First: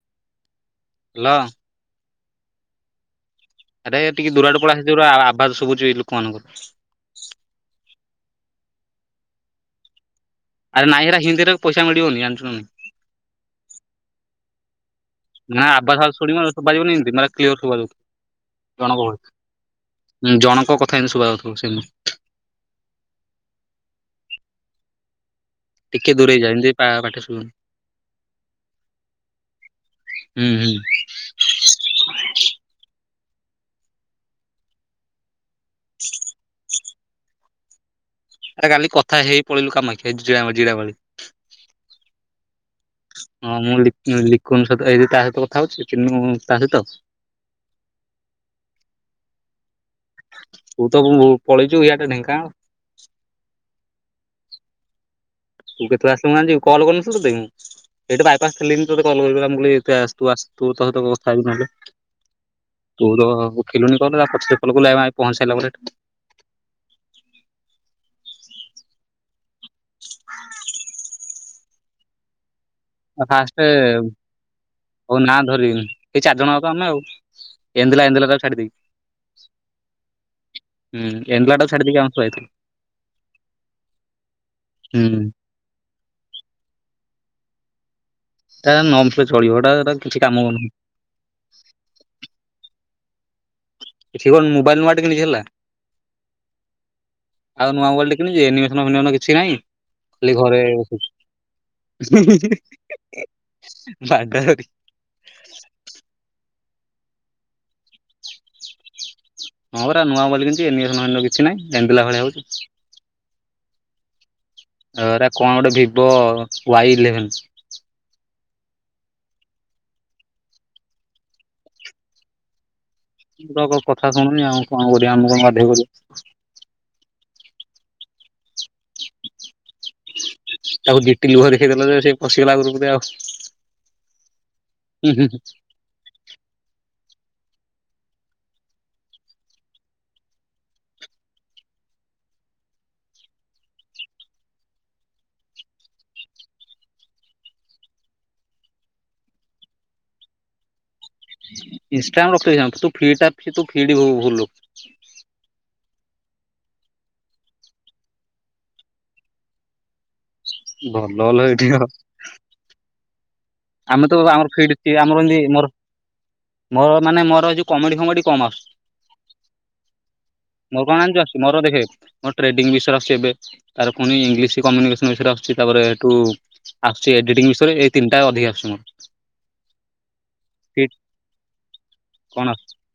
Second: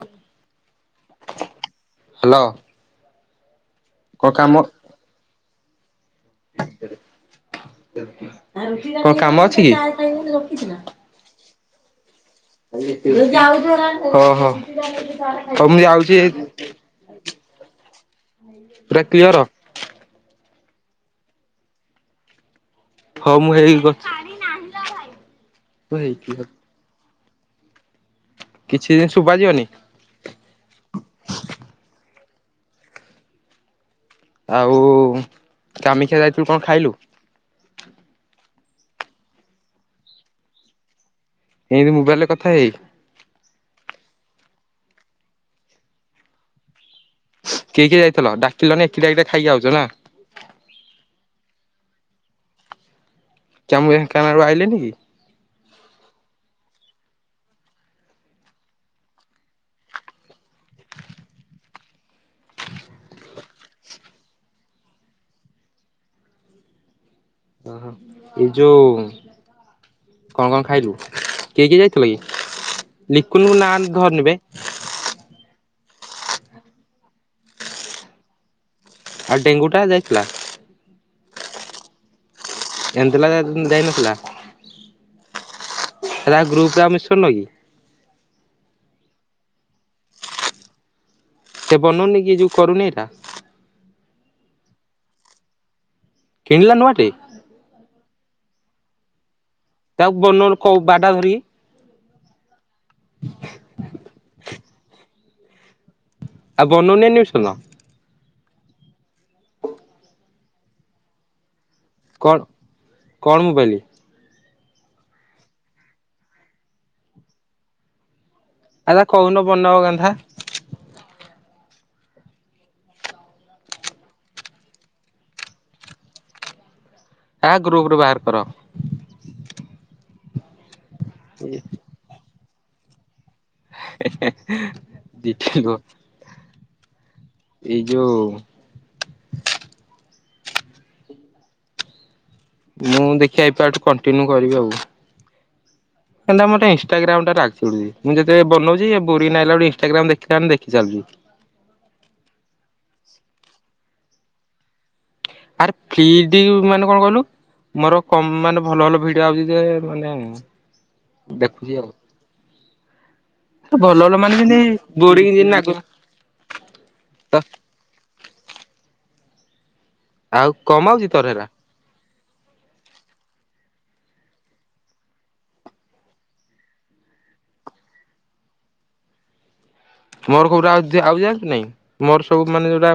ହ hello hello. ଆରେ କଣ ଟିକେ କାମ ଦୁରଆଡକୁ ପଳେଇଆସେ ଆୱାଜ ଶୁଭୁଛିୁ ଏଇ ଲୋକମାନଙ୍କର। କଣ କାମ ଆରେ ନାଇଁ ହେରା ହିନ୍ଦୀରେ ପଇସା ଅଛି ମିଳିବନି ଜାଣିଛୁ ନା ନାଇଁ କି? ହଁ-ହଁ। ନା ଆୱାଜ ଆ ଶୁଣିବ ଶୁଭାଯିବନି କେମିତି ମତେ କ୍ଲିୟର ଶୁଣାଯାଉଛି। ପୁରା ଜଣଙ୍କ ଭଏସ୍, କ୍ଲିଅର ଉଁ ଜଣଙ୍କ କଥା ହିଁ ଶୁଭାଯାଉଥିବ ସେମିତି। ହଁ ମୁଁ ହେଇ ପା ଟିକେ ଦୂରେଇ ଯାନି ଟିକେ ପା ପାଟି ଶୁୁନ କିଛି ଯେମି ଶୁଭାଯିବନି ହୁଁ ହୁଁ ଆଉ କାମିକ୍ଷା ଯାଇଥିଲୁ କଣ ଖାଇଲୁ? ଆରେ କାଲି କଥା ହେଇ-ହେଇ ପଳେଇଲୁ କାମାକ୍ଷା ଏଠୁ ଜି ଜିରାଗଳି। ଏମିତି ମୋବାଇଲରେ କଥା ହେଇ ହଁ ମୁଁ ଲିକୁ ଲିକୁନ୍ ସହିତ ଏବେ ତା ସହିତ କଥା ହଉଛି ମୁଁ ତା ସହିତ କିଏ କିଏ ଯାଇଥିଲ ଡାକିଲନି ଏକଟିଆ ଏକଟିଆ ଖାଇକି ଆଉଛ ନା? ତୁଉ-ଉ ପଳେଇଛୁ ଇଆଡେ ଢେଙ୍କାନାଳ। କା ମୁଁ ଡେଙ୍କାନାଳରୁ ଆଇଲିନି କି? ତୁ କେତେବେଳେ ଆସିଲୁ ମୁଁ ଆଜି କଲ୍ [unintelligible] ଏଇଠି ବାଇପାସ ଥିଲେ ବି ତତେ କଲ କରି ମୁଁ କହିଲି ଆସେ ତୁ ଆସେ ତୋ ସହିତ କଥା ହେବି ନହେଲେ। ତୁ ତ ଓଖିଲୁନି କଲ୍ ତା ପଛରେ କଲ କଲୁ ଆମେ ଆମେ ପହଞ୍ଚି ସାରିଲା ପରେ ଏଠି। ଓହୋଃ ଏ ଯୋଉ କଣ କଣ ଖାଇଲୁ? କିଏ କି ଯାଇଥିଲ କି? ଲିକୁନଙ୍କ ଫାଷ୍ଟେ ନାଁ ଧରନି ବେ। ହଉ ନା ଧରିବିନି ଏଇ ଚାରି ଜଣ ଅ ତ ଆମେ ଆଉ, ଏନ୍ଦଲା ଏନ୍ଦଲା ତାକୁ ଛାଡିଦେବି। ଆଉ ଡେଙ୍ଗୁଟା ଯାଇଥିଲା? ଏଣ୍ଡଲଟାକୁ ଛାଡିଦେଇକି ଆମେ ପଳେଇଥିଲୁ। ଏନ୍ଦଲା ଯାଇ ଯାଇନଥିଲା? ହୁଁ ହେରା ଗ୍ରୁପରେ ଆଉ ମିଶୁନ କି? ଏଟା ନ [unintelligible] ଚଳିବ ହେଟା ହେଟା କିଛି କାମକୁ ନୁହଁ। ସେ ବନଉନି କି ଯୋଉ କରୁନି ଏଟା? ସେ କଣ ମୋବାଇଲ୍ ନୂଆଟେ କିଣିଛି ହେଲା। କିଣିଲା ନୂଆଟେ? ଆଉ ନୂଆ ମୋବାଇଲଟେ କିଣିଛି ଯେ ଏନିମେସନ ଫେନିମନ କିଛିନାହିଁ। ତାକୁ ବନ [unintelligible] କହୁ ବାଡା ଧରିିକି। ହୁଁ-ହୁଁ-ହୁଁ-ହୁଁ ହୁଁ ବାଡାଧରିକି। ଆଉ [unintelligible] ଶୁନ। ହଁ ପରା ନୂଆ ବୋଲି କିତି ଏନି କିଛି ନହିଁ ଏନ୍ଧିଲା ଭଳିଆ କଣ ହଉଛି। କଣ ମୋବାଇଲି? ରା କଣ ଗୋଟେ ଭିବୋ ୱାଇ ଇଲେଭେନ। ଆରେ କହୁନ [unintelligible] ମୁ ତ କଥା ଶୁଣୁନି ଆଉ କଣ କରିବା ଆମେ କଣ ବାଧ୍ୟ କରିବୁ। କାହା ଗ୍ରୁପରୁ ବାହାର କର। ତାକୁ ଦିଇଟି ଲୁହ ଦେଖେଇଦେଲ ସେ ପଶିଗଲା ଆ ଗ୍ରୁପ୍ ରେ ଆ [unintelligible] ଏଇ ଯୋଉ ମୁଁ ଦେଖି ଆଇପଠୁ କଣ୍ଟିନ୍ୟୁ କରିବି ଆଉ। କତା ଇନଷ୍ଟଟାଗ୍ରାମ ଟାରେ ଆସୁନି ମୁଁ ଯେତେ ବନଉଛି ବୋରିଂ ନଁଲା ଗ ଇନଷ୍ଟାଗ୍ରାମ ଦେଖ ଦେଖି ଚାଲୁଛି। [inaudible] ଆର୍ ଫିଡ଼ ମାନେ କଣ କହିଲୁ ମୋର କ ମାନେ ଭଲ ଭଲ ଭିଡିଓ ଆଉଛି ଯେ ମାନେ ଭଲଲ ଦେଖୁଛି ଏଇଠଅ ଆଉ ଭଲ ଆମେ ଭଲ ତ ମାନେ ଆମର ଯେମିତି ଫିଟ୍ ଅ ଆମର ବୋରିଂ ଏମିତି ଯେମିତି ମୋର ଲାଗୁନି। ମୋର ମାନେ ମୋର ଯଉ କମେଡି ଫମେଡି କମର୍ସ ଆଉ ମୋର କଣ କମାଉଛି ଜାଣିଛୁ ତୋର ଆସୁଛି ହେରା ମୋର ଦେଖେ ମୋ ଟ୍ରେଡିଂ ବିଷୟରେ ଆସଛି ଏବେ। ତାର ପୁଣି ଇଂଲିଶ କମ୍ୟୁନିକେସନ ବିଷୟରେ ଆସୁଛି। ତାପରେ ଏଇଠୁ ଆସୁଛି ଏଡିଟିଂ ବିଷୟ ଏଇତିନିଟା ଅଧିକା ହୁଁ। ମୋର ସବୁଟା ଆଉ ଯାଆନ୍ତି ନାଇଁ ମୋର କଣ ସବୁ ଆସୁଛି ମାନେ ଯୋଉଟା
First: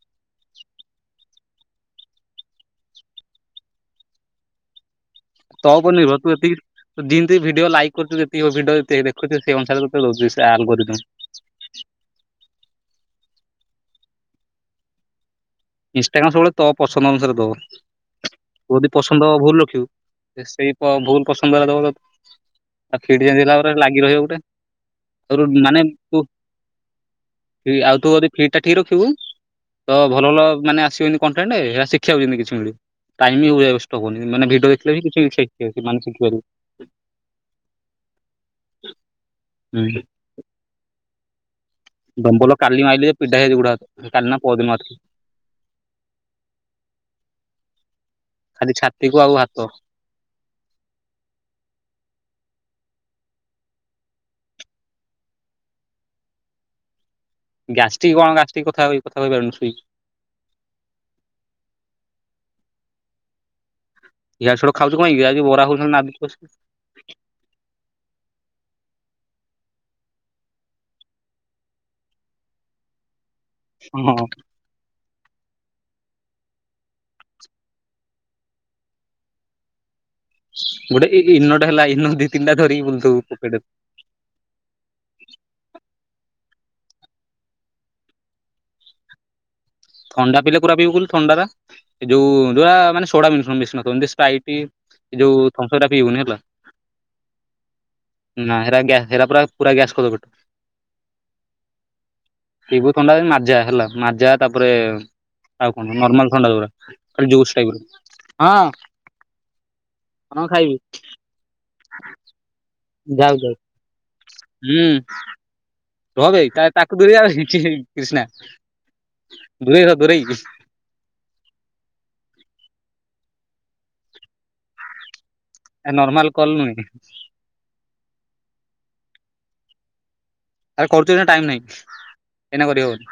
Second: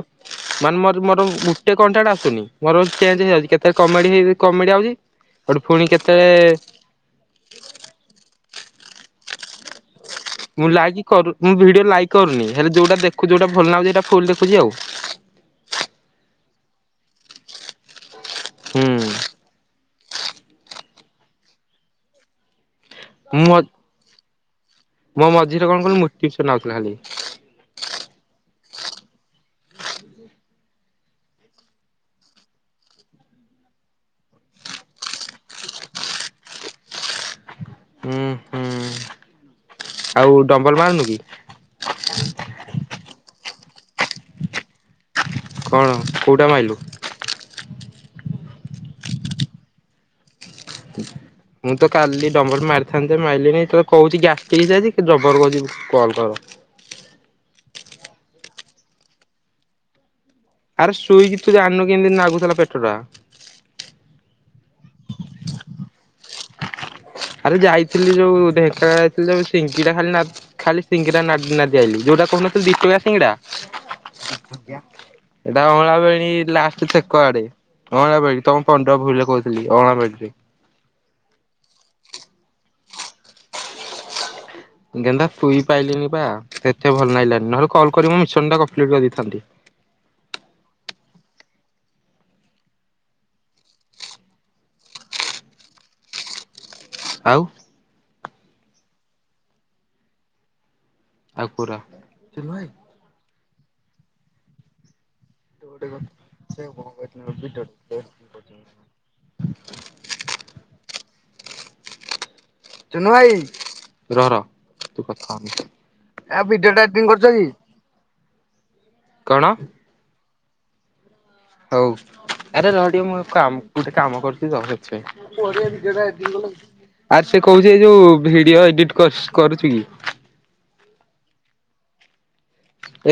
ମାନେ ମୋର ମୋର ଗୋଟ କଣ୍ଟାଟ ଆସୁି ମୋର ଚେଞ୍ଜ ହେଇଯାଉଛି। କେତେ କମେଡିଇ କମେଡି ଆଉଛି। ସେଠୁ ତୋ ପୁଣି ଉପରେ ନିର୍ଭର କେତେବେଳେ ତୁ ଏତିକି ଯେମିତି ଭିଡିଓ ଲାଇକ୍ କରୁଛୁ ଯେତିକି ଭିଡିଓ ଯେତିକି ଦେଖୁଛୁ ସେଇ ଅନୁସାରେ ଦଉଛି ସେ ମୁଁ ଆଲଗୋରିଦମ। ଲାଇକ୍ କରୁ ମୁଁ ଭିଡିଓ ଲାଇକ୍ କରୁନି ହେଲେ ଯୋଉଟା ଦେଖୁ ଯୋଉଟା ଭଲ ଲାଗୁଛି ଏଇଟା ଫୁଲ ଦେଖୁଛି ଆଉ। ଇନଷ୍ଟାଗ୍ରାମ ସବୁବେଳେ ତ ପସନ୍ଦ ଅନୁସାରେ ଦବ ତୁ ହୁଁ ଯଦି ପସନ୍ଦବ ଭୁଲ ରଖିବ ସେଇ ପ ଭୁଲ ପସନ୍ଦ ହେଲାଦବ ଆଉ ଖି ମୁଁ ଜଲା ପରେ ଲାଗି ରହିବ ଗୋଟେ। ମୋ ରୁ ମଝିରେ କଣ ମାନେ କହିଲୁ ତୁ ମୋଟିଭେସନ ଆଉଥିଲା ଖାଲି ଆଉ ତୋରି ଫିଟ ସେଟା ଠିକ ରଖିବୁ ତ ଭଲ ଭଲ ମାନେ ଆସିବ କଣ୍ଟେଣ୍ଟ ଶିଖିବାଉଛନ୍ତି କିଛି ମିଳେ। ଟାଇମ ୱେଷ୍ଟ ହବନି ମାନେ ଭିଡିଓ ଦେଖୀଲେ ବି କିଛି ଶିଖ ମାନେ କିଛି ଶିଖୀ ପାରିବୁ। ହୁଁ ହୁଁ। ଆଉ ଡମ୍ବଲ ଭାରୁନି କି? ଡମ୍ପଲ କାଲି ମାଲି ଯେ ପିଡା ହେଇଛି ଯେ ଗୋଡ ହାତ କାଲି ନା ପଅର ଦିନ ମାରିଥିଲି। କ ଣ କୋଉଟା ମାଇଲୁ? ଖାଲି ଛାତିକୁ ଆଉ ହାତ। ମୁଁ ତ କାଲି ଡମ୍ବର ମାରିଥାନ୍ତେ ମାରିଲିଣିି ତ କହୁଛି ଗ୍ୟାଷ୍ଟିକ ହେଇ ଯାଇଛି ଯବର କହୁଛି କଲ୍ କର । ହଁ ଗ୍ୟାଷ୍ଟିକ କଣ ଗ୍ୟାଷ୍ଟିକ କୋଥା କଥା କହି ପାରୁବୁନି ଶୋଇକି। ଆରେ ଶୋଇକି ତୁ ଜାଣିନୁ କେମିତିିନ ଲାଗୁଥିଲା ପେଟ ଟା। ଇଆଡେ ସିଆଡେ ଖାଉଛୁ କଣ କି ଆଜି ବରା ହଉଛନ୍ତି ନାଦୁଛୁ ବସିକି। ଆରେ ଯାଇଥିଲି ଯୋଉ ଢେଙ୍କାନାଳ ଯାଇଥିଲି ଯୋଉ ସିଙ୍ଗିଡ଼ା ଖାଲି ନା ଖାଲି ସିଙ୍ଗିଡ଼ା ନାଦି ଆଇଲି ଯୋଉ ଟା କହୁନଥିଲି ଥିଲେ ଦି ଟଙ୍କା ହଁ ସିଙ୍ଗିଡା ସେଟା ଅ ଲାଷ୍ଟ ଛେକ ଆଡେ ଅଣାବେଡି ତମ ପଣ୍ଡପ ଭୁଲ କହୁଥିଲି ଅଣା ବରେ ଗୋଟେ ଇ-ଇ-ଇ ଇନୋଟେ ହେଲା ଇନୋ ଦି ତିନଟା ଧରିକି ବୁଲଥିବୁ ପକେଟରେ। ଗେଂଧା ସୋଇ ପାଇଲିନି ବା। ସେତେ ଭଲ ଲାଗିଲାନି ନହେଲେ କଲ୍ କରି ମିଶନ ଟା କମ୍ପ୍ଲିଟ୍ କରିଦେଇଥାନ୍ତି। ଥଣ୍ଡା ପିଇଲେ କଉଁଟା ପିଇବୁ କହିଲୁ ଥଣ୍ଡାଟା ଯୋଉ ଯ ମାନେ ସୋଡ଼ା [unintelligible] ମିଶୁନଥିବ ଯେମିତି ସ୍ପ୍ରାଇଟି ଏ ଯୋଉ ଥମ୍ ସପ ପିଇବୁନି ହେଲା। ଆଉ ନା ଏରା ଗ୍ୟା ହେରା ପୁରା ପୁରା ଗ୍ୟାସ୍ ଖଦ ପଟୁ ଆକୁରା ଭାଇ ଥଣ୍ଡା ମାଜା ହେଲା ମାଜା ତାପରେ [unintelligible] କଣ ଖାଇବି? ଯାଉ ଯାଉ ରହ ରହ ତୁ ହୁଁ। କଥା ହନି ଭ ତାଲେ ତାକୁ ଦୂରେଇ ଆ କଷ୍ଣା କଣ ଦୂରେଇ ଦୂରେଇକ ହଉ ଆରେ ରହ ଟିକେ ମୁଁ କାମ ଗୋଟେ କାମ କରୁଛି ତ ନର୍ମାଲ କଲ୍ ସେଥିପାଇଁ। ନୁହେଁ। ଆର୍ ସେ କହୁଛି ଏ ଯୋଉ ଭିଡିଓ ଏଡିଟ କରୁ କରୁଛି କି? କରୁଚି ନା ଟାଇମ ନାଇଁ।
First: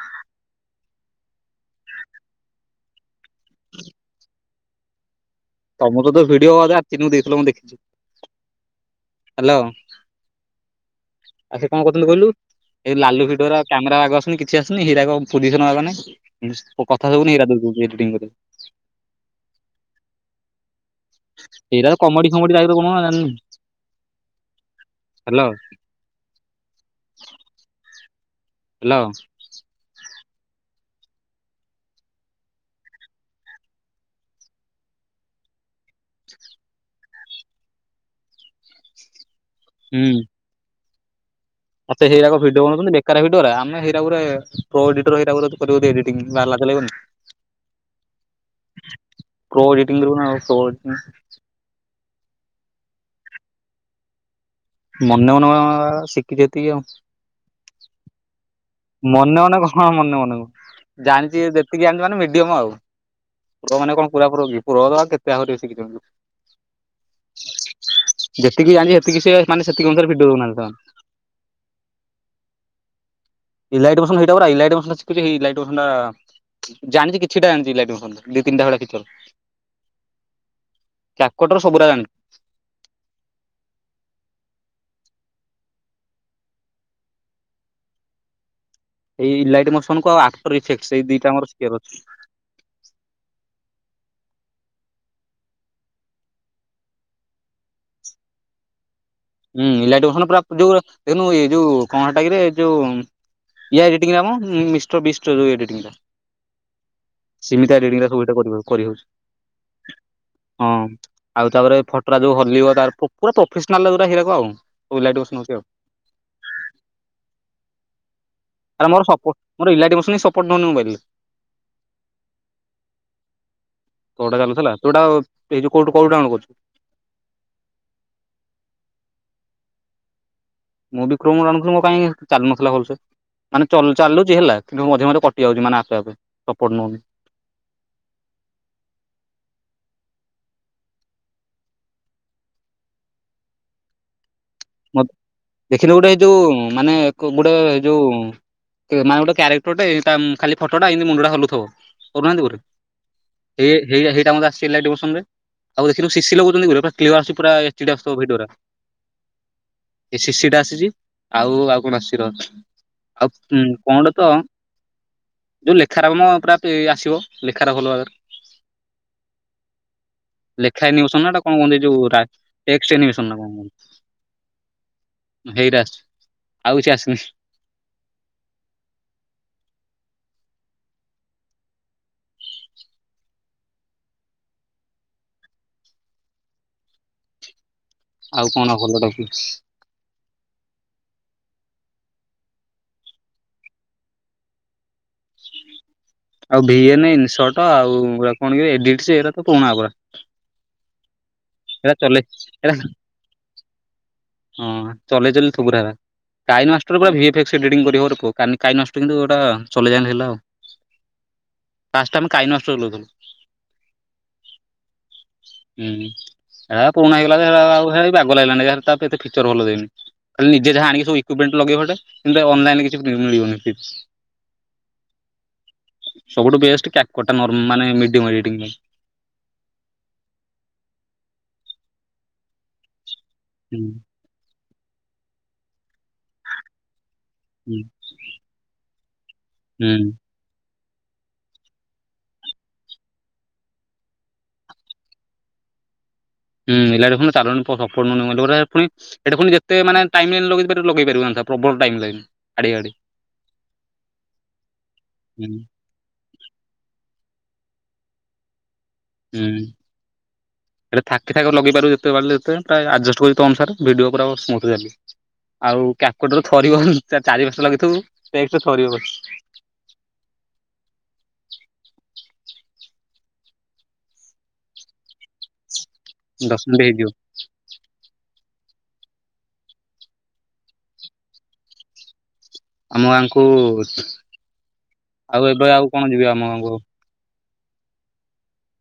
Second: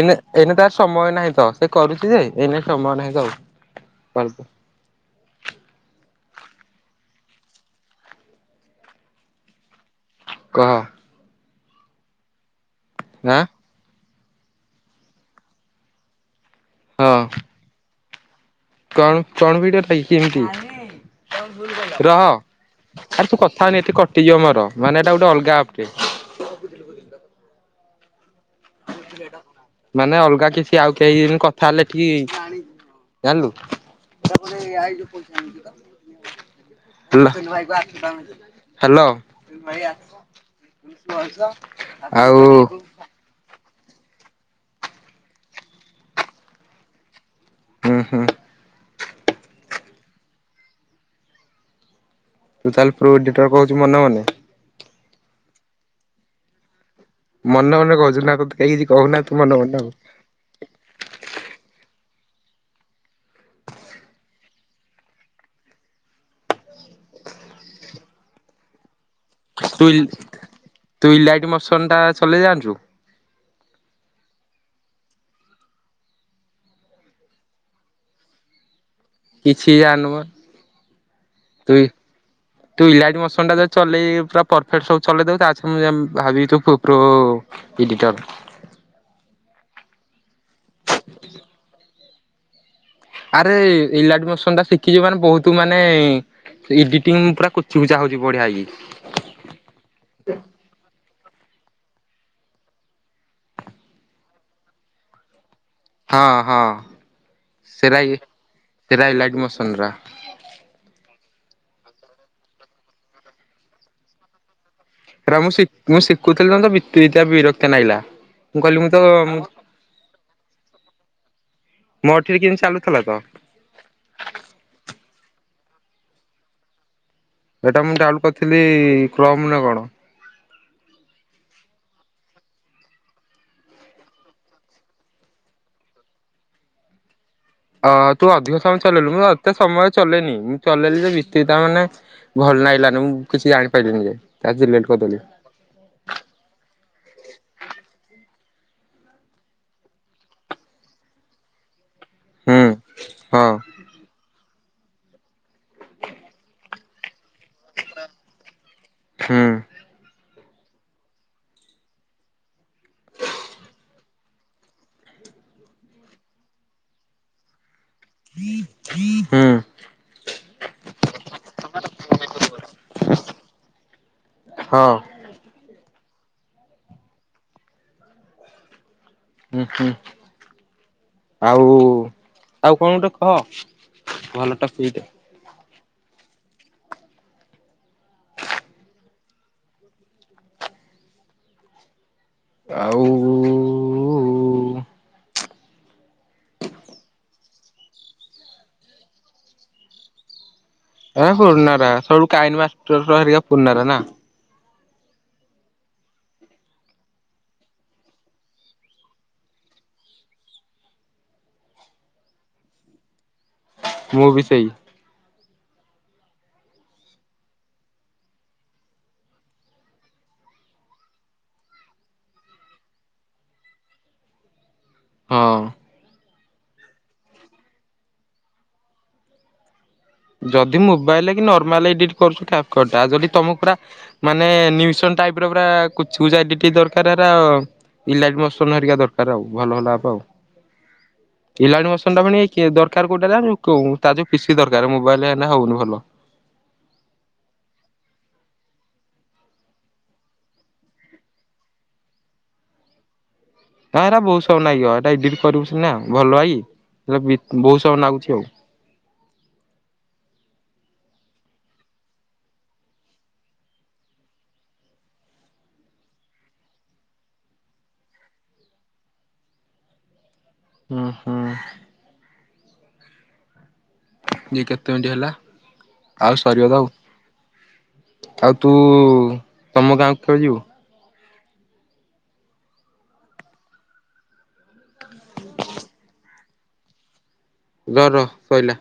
ଏଇନେ ଏଇନେ ତା ସମୟ ନାହିଁ ତ ସେ କରୁଛି ଯେ ଏଇନେ ସମୟ ନାହିଁ ତ ଆଉ ତମର ତ ଭିଡିଓ ରାତିରୁ ଦେଇଥିଲ ମୁଁ ଦେଖିଛି। ହେଲୋ। କହ। ଆଉ ସେ କଣ କରୁଛନ୍ତିୁ କହିଲୁ ଏଇ ଲାଲୁ ଆଁ ଭିଡିଓ ର କ୍ୟାମେରା ଆଗ କିଛି ଆସୁନି ହୀରା ପୋଜିସନ୍ [inaudible] ମୋ କଥା ହଁ ସୁଭୁନି ହେରି ଏଡିଟିଙ୍ଗ କଣ କଣ ଭିଡିଓ ଟା କି କେମିତି ହୀରା ତ କମେଡି ରହ। ଫମେଡି ଟାଇପର କଣ ଜାଣିନି ଆରେ ତୁ କଥା ହନି ଏଠି କଟିଯିବ ମର ମାନେ ଏଟା ଗୋଟେ ହ୍ୟାଲୋ ଅଲଗା ଆପ୍ ଟେ। [unintelligible] ହ୍ୟାଲୋ ମାନେ ଅଲଗା କିଛି ଆଉ କେହି କଥା ହେଲେ ଟି ଜାଆଲୁ । Hello hello. ଆ ସେଇଗୁକ ଭଡିଓ ବନାଉଛନ୍ତି ବେକାର ଭିଡିଓ ରା ଆମେ ହେଇରା ଗୁରେ ପ୍ରୋ ଏଡିଟର ହେ଼ଇରା ଗୁରେ କରିବ ଯଦି ଏଡିଟିଙ୍ଗିଂ ବାହାରା ଲାଗିବନି। ହୁଁ ହୁଁ। ପ୍ରୋ ଏଡିଟିଂ କରିବ ନା ପ୍ରୋଂ ଏଡିଟିଂ। ତୁ ତାହେଲେ ଏଡିଟର କହୁଛୁ ମନେ ମନେ। ମନେ ମନେ ଶିଖିଛିତିକ ଆଉ। ମନେ ମନେ କହୁଚୁ ନା ତତେ କେହି କିଛି କହୁନା ତୁ ମନେ ମନେ କଣ ଆଉ ମନେ ମନେକ ଜାଣିଛି ଯେତିକି ଜାଣିଛ ମାନେ [inaudible] ଯେତିକି ଜାଣି ସେତିକି ସେ ମାନେ ତୁ ସେତିକି ଅନସାରେ ଭିଡିଓ ବନା ତୁ ଇଲାଇଟ୍ ମୋସନ ଟା ଚଲେଇ ଜାଣିଛୁ [inaudible] ଇଲାଇଟ ମୋସନ ଶିଖିଚି ଏଇ ଇଲାଇଟି ମୋସନ ଟା ଜାଣିଛି କିଛିଟା ଜାଣିଛି ଇଲାଇଟ୍ ସ ଦି ନିଟା ଭଳିଆ କିଛି କିଛି ଆଣବ କ୍ୟାପକଟର ତୁଇ ସବୁରା ଜାଣିଛି। ତୁଇଲାଡି ମସନ ଟା ତ ଚଲେଇ ପୁରା ପରଫେକ୍ଟ ସବୁ ଚଲେଇ ଦବୁ ତାଛ ମୁଁ ଭାବିବି ତୁ ପ୍ରୋ ଏଡିଟର୍। ଇ ଲାଇଟ ମସନ କୁ ଆଉ ଆଫଟର ଇଫେଟଇ ଦିଟା ଆମରର ଅଛି। ଆରେ ଇଲାଡି ମସନ ଟା ଶିଖିଛି ମାନେ ବହୁତ ମାନେ ଏଡିଟିଂ ମୁଁ ପୁରା କୁଚିୁଚା ହଉଛି ବଢିଆ ହେଇକି। ହୁଁ ଇଲାଇଟ୍ ପାସନ୍ ଯଉ ତନୁ ଏ ଯୋଉ କଣ ସେଟା କିରେ ଯୋଉ ଇଏ ଏଡିଟିଙ୍ଗ ହଁ ହଁ। ସିମିତିଆ ସେରା ରିଡିଙ୍ଗ ଇ ଦେ କରି କରି ହଉଛି ସେରା ଇଲାଇଟ୍ ମୋସନ ରା ହଁ। ଆଉ ତାପରେ ଫଟରଆ ଯୋଉ ହଲିବ ପୁରା ପ୍ରଫେସନାଲ ଯୌରା କ ଆଉ ସେରକ୍ ଆଉ। ମୁଁ ମୁଁ ଶିଖୁଥିଲି ନା ବିତିବିତା ତ ବିରକ୍ତ ନାଗିଲା। ମୁଁ କହିଲି ଆ ମୁଁ ତ ମୋର ସପୋଟ ମୋରଇିଲାଟିୋ ସପୋର୍ଟ ଦଉନି ମୋବାଇଲ୍ ରେ। ମୋ ଏଠିରେ କେମିତି ଚାଲୁଥିଲା ତ କୋଉଟା ଚାଲୁ ଥିଲା। ଏଇ ଯୁ କୋଉଠୁ କୋଉଠୁ ଡାଉନଲୋଡ କଛୁ? ଏଟା ମୁଁ ଡାଉଲ କରିଥିଲି କ୍ଲମ ନା କଣ। ମୁଁ ବି କ୍ରୋମ ରୁ ଡାଉନଲୋଡ କରି ଥିଲି ମୋ କାହି ଚାଲୁ ନଥିଲା ଭଲ ସେ। ମାନେ ଚଲ ଚାଲୁଚି ହେଲା କିନ୍ତୁ ମଝି ମଝି କଟି ଯାଉଛି ମାନେ ଆପେ ଆପେ ସପୋର୍ଟ ନଉନି। ଅ ତୁ ଅଧିକ ସମୟ ଚଲେଇଲୁ ମୁଁ ଏତେ ସମୟ ଚଲେେଇନି ମୁଁ ଚଲେଇଲି ଯେ ବୀତିବିତା ମାନେ ଭ ଭଲ ଲାଗିଲାନି ମୁଁ କିଛି ଜାଣିପାରିଲିନି ଯେ। ତା ଡିଲେଟ କରିଦେଲି ଦେଖିଲି ଗୋଟେ ଯୋଉ ମାନେ ଗୋଟେ ଯୋଉ ମାନେ ଗୋଟେ କାରେକ୍ଟର ଟେ ଖାଲି ଫଟୋଟା ଏମିତି ମୁଣ୍ଡଟା ହଲୁଥିବ। କରୁନାହାନ୍ତି ହୁଁ ହଁ ପୁରଇଇା ହେଇଟା ମୋତେ ଆସ [unintelligible] ହଁ। ଶିଶିଟା ଆସିଛି ଆଉ ଆଉ କଣସିିର ଆଉ କଟ ତ ଯୋଉ ଲେଖାରମ ପୁର ଆସିବ ଲେଖାର ଭଲ ଭାବରେ। ହୁଁ ଲେଖାନିବସନ ନାା କଣ କୁହନ୍ତି ଯୋଉ କଣ କୁହନ୍ତି? ହଁ। ହେଇଟା ଆସ ଆଉ କିଛି ଆସିନି। ହୁଁ ହୁଁ ଆଉ ଆଉ କଣ ଗୋଟେ କହ ଭଲ ଟା ଟପିକଟେ। ଆଉ କଣ ଭଲଟା କି? ଆଉ [unintelligible] ଏ ଫୁୁରୁନା ଏଗୁରା ସୁ ଚଲେଇ ଏରା କାଇନଷ୍ଟ ସାରିକା ଫୁରୁନା ନା? ଚଲେ ଚଲେ ଠୁବୁର ହେ। କାଇ ନଷ୍ଟ ଗ ଭିଂିବାର କ କ ନଷ୍ଟ କିନ୍ତୁ ଗୋଟା ଚଲେଇ ଜାଣିଲେ ହେଲା ଆଉ। [unintelligible] ମୁଁ ବି ସେଇ। ହୁଁ ସେଟା ପୁରୁଣା ହେଇଗଲାଟ ଆଉ ବାଗ ଲାଗିଲାନି ଏତେ ଫିଚର ଭଲ ଦେଇନି। ଖାଲି ନିଜେ ଯାହା ଆଣିକ ସବୁଇକୁିପ୍େଣ୍ଟ ଲଗେଇବ ଅନଲାଇନ ରେ କିଛି ମିଳିବନି। ହଁ। ସବୁଠୁ ବେଷ୍ଟେ କ୍ୟାପ କଟ୍ ମିଡିମ୍ ରିଙ୍ଗୀ। ଯଦି ମୋବାଇଲରେ କି ନର୍ମାଲ ଏଡିଂ କରୁଛ କ୍ୟପ କଟା ତମକୁ ପୁରା ହୁଁ ମାନେ ନ୍ୟୁସନ୍ ଟାଇପ୍ର ପୁରା କଚକୁଚା ଏଡିଟି ଦରକାର ହୁଁ ଦରକାର ଆଉ ଭଲ ଭଲ ହୁଁ। ଆପ୍ ଆଉ। ଇିଲଣି ମସନ ଟା ପୁଣି ଦରକାର କୋଉଟା ଜାଣିଛୁ ତା ଯୋଉ ପିସି ଦରକାର ମୋବାଇଲ ହେ ହଉନି ଭଲ। ହୁଁାଣି ଚାଲୁନୀ ସପଟ୍ ନଉନି ଯେତ ଟାଇମି ଲେଗେଇ ପାରିବୁ। ପ୍ରବଳ ଟାଇମ ଲାଗେନି ଆଡି ଗାଡି। ନା ଏରା ବହୁତ ସାରା ସମୟ ଲାଗିବ ଏରା ଏଡିଟିଂ କରିବୁ ସନା ଭଲ ଆଇ ହେ ବହୁତ ସମୟ ଲାଗୁଛି ଆଉ। ହୁଁ। ହ। ଏଇଟା ଥକି ଥକି ଲଗେଇପରିବୁ ଯେତେ ବାିଲ ଯେତେ ପ୍ରାୟ ଆଡ଼ଜଷ୍ଟ କରି ତୋ ଅନୁସାରେ ଭିଡ଼ିଓ ପୁରା ସ୍ମୁଥ୍ ଚାଲିବ। ଆଉ କ୍ୟାପଟ ଥରିବ ଚାରି ପାସ ଲାଗିଥିବୁ ସେ ଥରିବ। ହ ହୁ। ଯେ କେତେ ମିନିଟ୍ ହେଲା? ଆଉ ସରିବ ଦଶ ତ ଆଉ। ମିନିଟ୍ ହେଇଥିବ। ଆଉ ତୁ ତମ ଗାଁକୁ କେବେ ଯିବୁ? ଆମ ଗାଁଙ୍କୁ ଆଉ ଏବେ ଆଉ କଣ ଯିବି ଆମ ଗାଁକୁ। ର ର ସଇଲା।